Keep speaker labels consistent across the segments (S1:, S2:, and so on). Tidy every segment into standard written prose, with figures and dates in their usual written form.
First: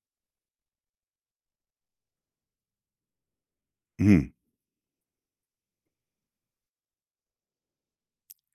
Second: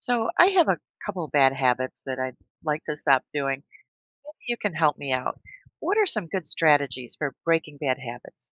S1: So I have a couple bad habits that I'd like to stop doing.
S2: Mhm.
S1: Maybe you can help me out. What are some good strategies for breaking bad habits?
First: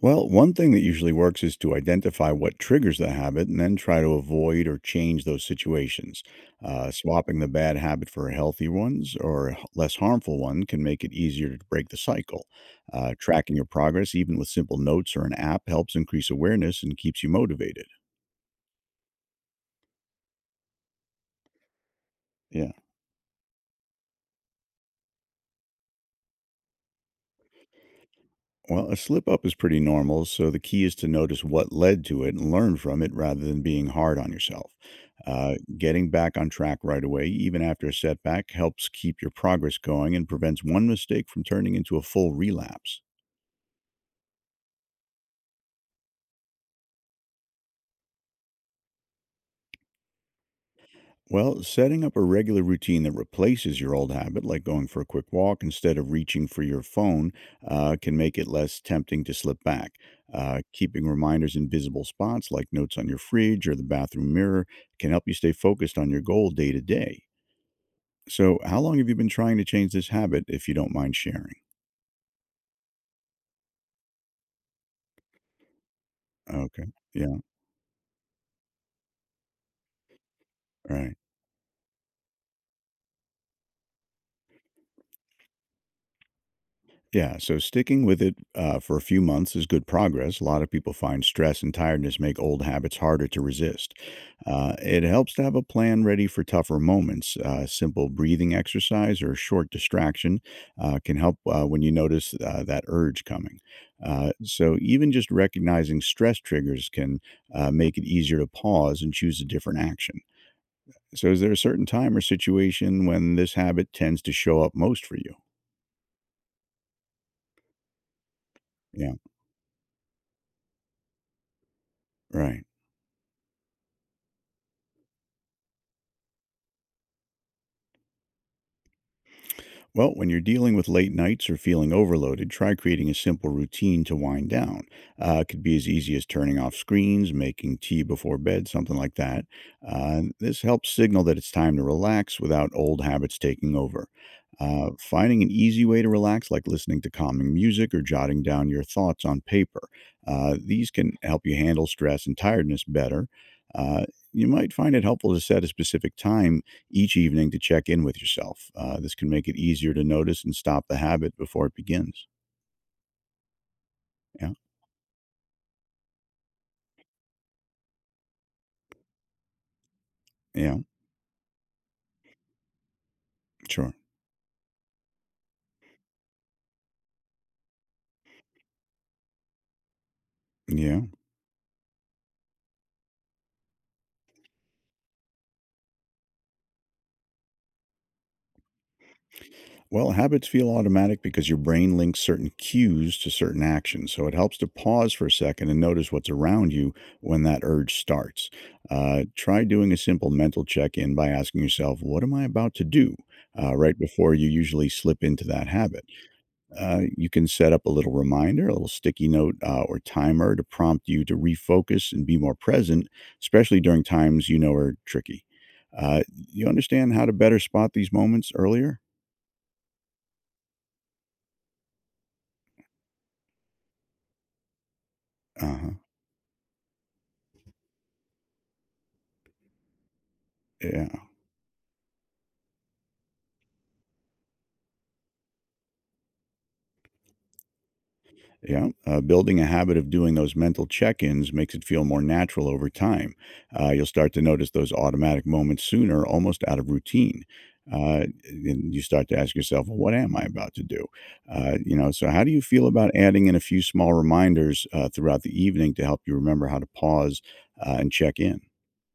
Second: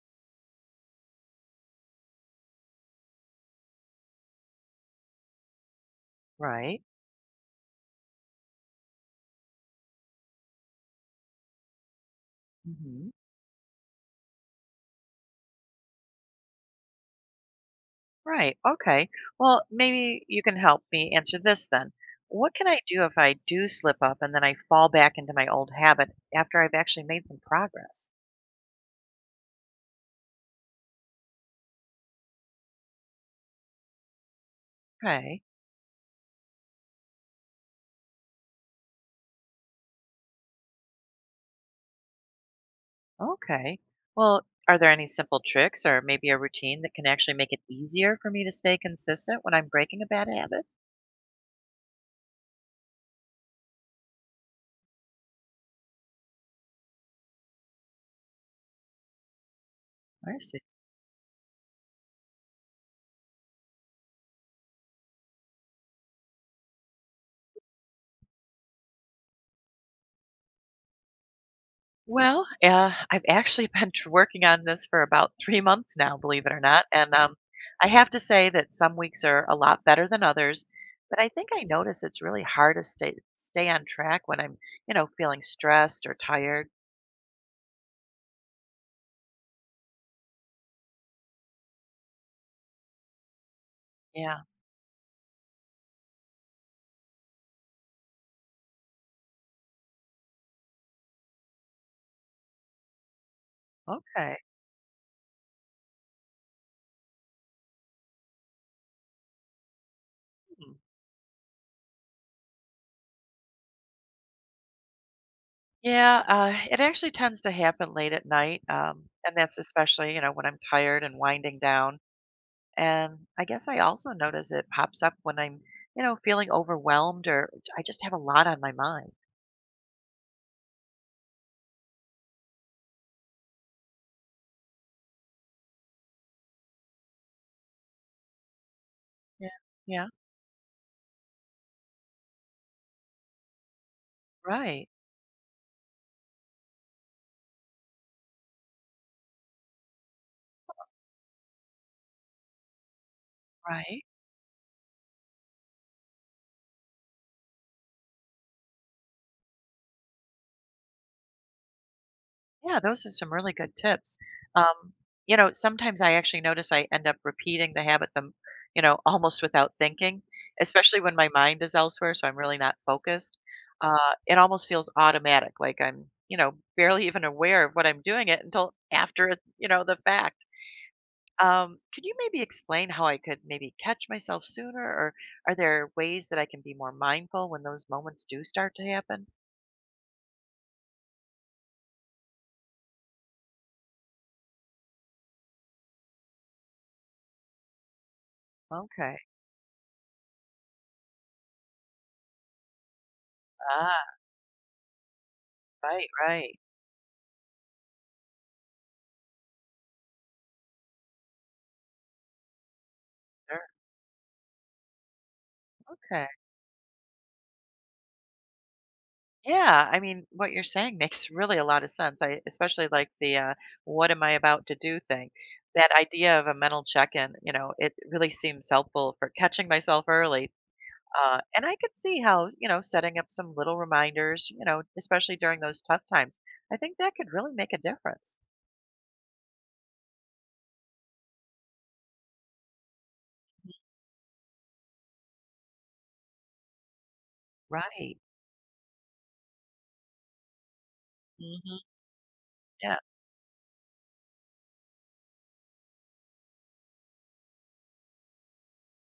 S2: Well, one thing that usually works is to identify what triggers the habit and then try to avoid or change those situations.
S1: Right.
S2: Swapping the bad habit for healthy ones or a less harmful one can make it easier to break the cycle.
S1: Hmm.
S2: Tracking your progress, even with simple notes or an app, helps increase awareness and keeps you motivated.
S1: Right. Okay. Well, maybe you can help me answer this then. What can
S2: Yeah.
S1: I do if I do slip up and then I fall back into my old habit after I've actually made some progress?
S2: Well, a slip up is pretty normal, so the key is to notice what led to it and learn from it rather than being hard on yourself.
S1: Okay.
S2: Getting back on track right away, even after a setback, helps keep your progress going and prevents one mistake from turning into a full relapse.
S1: Okay. Well, are there any simple tricks or maybe a routine that can actually make it easier for me to stay consistent when I'm breaking a bad habit?
S2: Well, setting up a regular routine that replaces your old habit, like going for a quick walk instead of reaching for your phone, can make it less tempting to slip back.
S1: I see.
S2: Keeping reminders in visible spots, like notes on your fridge or the bathroom mirror, can help you stay focused on your goal day to day. So, how long have you been trying to change this habit, if you don't mind sharing?
S1: Well, I've actually working on this for about 3 months now, believe it or
S2: Okay.
S1: not. And
S2: Yeah.
S1: I have to say that some weeks are a lot better than others,
S2: Right.
S1: but I think I notice it's really hard to stay on track when I'm, you know, feeling stressed or tired.
S2: Yeah, so sticking with it for a few months is good progress. A lot of people find stress and tiredness make old habits harder to resist.
S1: Yeah.
S2: It helps to have a plan ready for tougher moments. Simple breathing exercise or a short distraction can help when you notice that urge coming. Uh,
S1: Okay.
S2: so, even just recognizing stress triggers can make it easier to pause and choose a different action.
S1: Hmm.
S2: So, is there a certain time or situation when this habit tends to show up most for you?
S1: Yeah, it actually tends to happen late at night,
S2: Yeah,
S1: and that's especially, you know, when I'm tired and winding down.
S2: right.
S1: And I guess I also notice it pops up when I'm, you know, feeling overwhelmed or I just have a lot on my mind.
S2: Well, when you're dealing with late nights or feeling overloaded, try creating a simple routine to wind down. It could be as easy as turning off screens, making tea before bed, something like that.
S1: Yeah, yeah,
S2: And this helps signal that it's time to relax without old habits taking over.
S1: right,
S2: Finding an easy way to relax, like listening to calming music or jotting down your thoughts on paper, these can help you handle stress and tiredness better.
S1: right.
S2: Uh, you might find it helpful to set a specific time each evening to check in with yourself. This can make it easier to notice and stop the habit before it begins.
S1: Yeah, those are some really good tips.
S2: Yeah,
S1: Um, you know, sometimes I actually notice I end up repeating the habit the m you know, almost without thinking,
S2: yeah,
S1: especially when my mind is elsewhere, so I'm really not focused.
S2: sure.
S1: Uh, it almost feels automatic, like I'm, you know, barely even aware of what I'm doing it until after it, you know, the fact.
S2: Yeah.
S1: Could you maybe explain how I could maybe catch myself sooner, or are there ways that I can be more mindful when those moments do start to happen?
S2: Well, habits feel automatic because your brain links certain cues to certain actions. So it helps to pause for a second and notice what's around you when that urge starts.
S1: Okay.
S2: Try doing a simple mental check in by asking yourself, what am I about to do? Right before you usually slip into that habit.
S1: Right, right.
S2: You can set up a little reminder, a little sticky note or timer to prompt you to refocus and be more present,
S1: Sure.
S2: especially during times you know are tricky. Uh,
S1: Okay.
S2: you understand how to better spot these moments earlier?
S1: Yeah, I mean, what you're saying makes really a lot of sense. I especially like the "what am I about to do" thing.
S2: Uh huh.
S1: That idea of a mental check-in, you know, it really seems helpful for catching myself early.
S2: Yeah.
S1: And I could see how, you know, setting up some little reminders, you know, especially during those tough times, I think that could really make a difference.
S2: Yeah, building a habit of doing those mental check ins makes it feel more natural over time. You'll start to notice those automatic moments sooner, almost out of routine.
S1: Right.
S2: And you start to ask yourself, well, what am I about to do?
S1: Hmm.
S2: So how do you feel
S1: Yeah.
S2: about adding in a few small reminders throughout the evening to help you remember how to pause and check in?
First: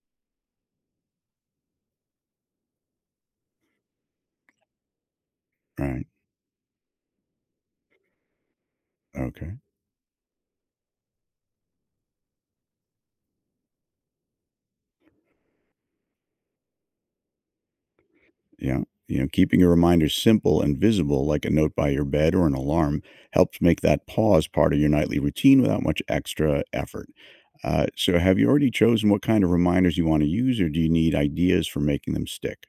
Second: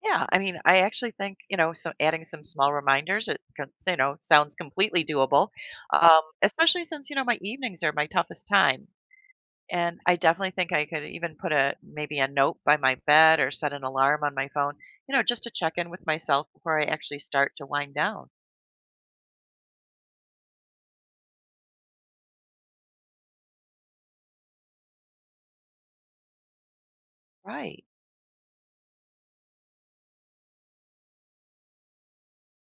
S1: Yeah, I mean, I actually think, you know, so adding some small reminders, you know, sounds completely doable,
S2: Right.
S1: especially since, you know, my evenings are my toughest time.
S2: Okay.
S1: And I definitely think I could even put a maybe a note by my bed or set an alarm on my phone, you know, just to check in with myself before I actually start to wind down.
S2: Yeah. You know, keeping your reminders simple and visible, like a note by your bed or an alarm, helps make that pause part of your nightly routine without much extra effort.
S1: Right.
S2: So, have you already chosen what kind of reminders you want to use, or do you need ideas for making them stick?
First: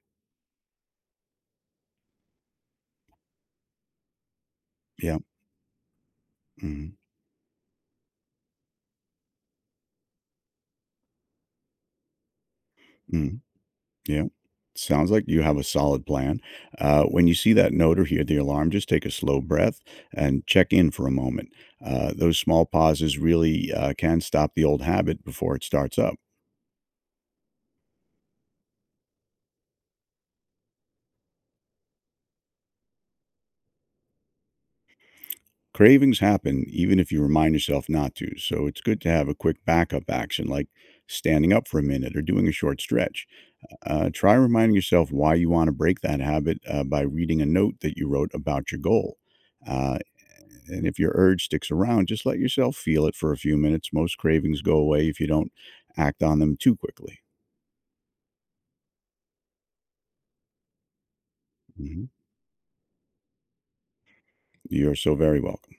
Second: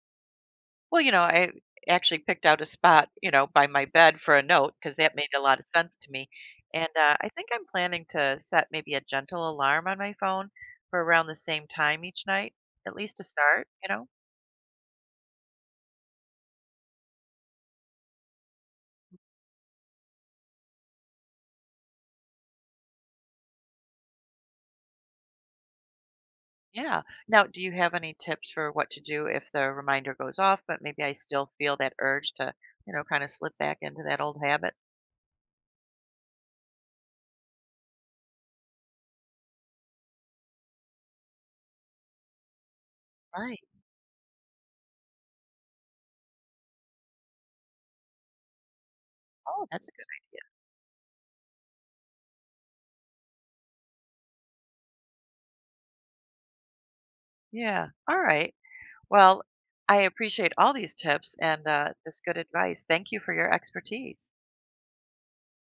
S1: Well, you know, I actually picked out a spot, you know, by my bed for a note because that
S2: Yeah.
S1: made a lot of sense to me.
S2: Hmm.
S1: And I think I'm planning to set maybe a gentle alarm on my phone for around the same time each night, at least to
S2: Hmm.
S1: start, you know?
S2: Yeah. Sounds like you have a solid plan. When you see that note or hear the alarm, just take a slow breath and check in for a moment. Those small pauses really can stop the old habit before it starts up.
S1: Yeah. Now, do you have any tips for what to do if the reminder goes off, but maybe I still feel that urge to, you know, kind of slip back into that old habit?
S2: Cravings happen even if you remind yourself not to, so it's good to have a quick backup action like standing up for a minute or doing a short stretch.
S1: Right.
S2: Try reminding yourself why you want to break that habit by reading a note that you wrote about your goal.
S1: Oh, that's a
S2: Uh,
S1: good.
S2: and if your urge sticks around, just let yourself feel it for a few minutes. Most cravings go away if you don't act on them too quickly.
S1: Yeah. All right. Well, I appreciate all these tips and
S2: Mhm.
S1: this good advice. Thank you for your expertise.
S2: You're so very welcome.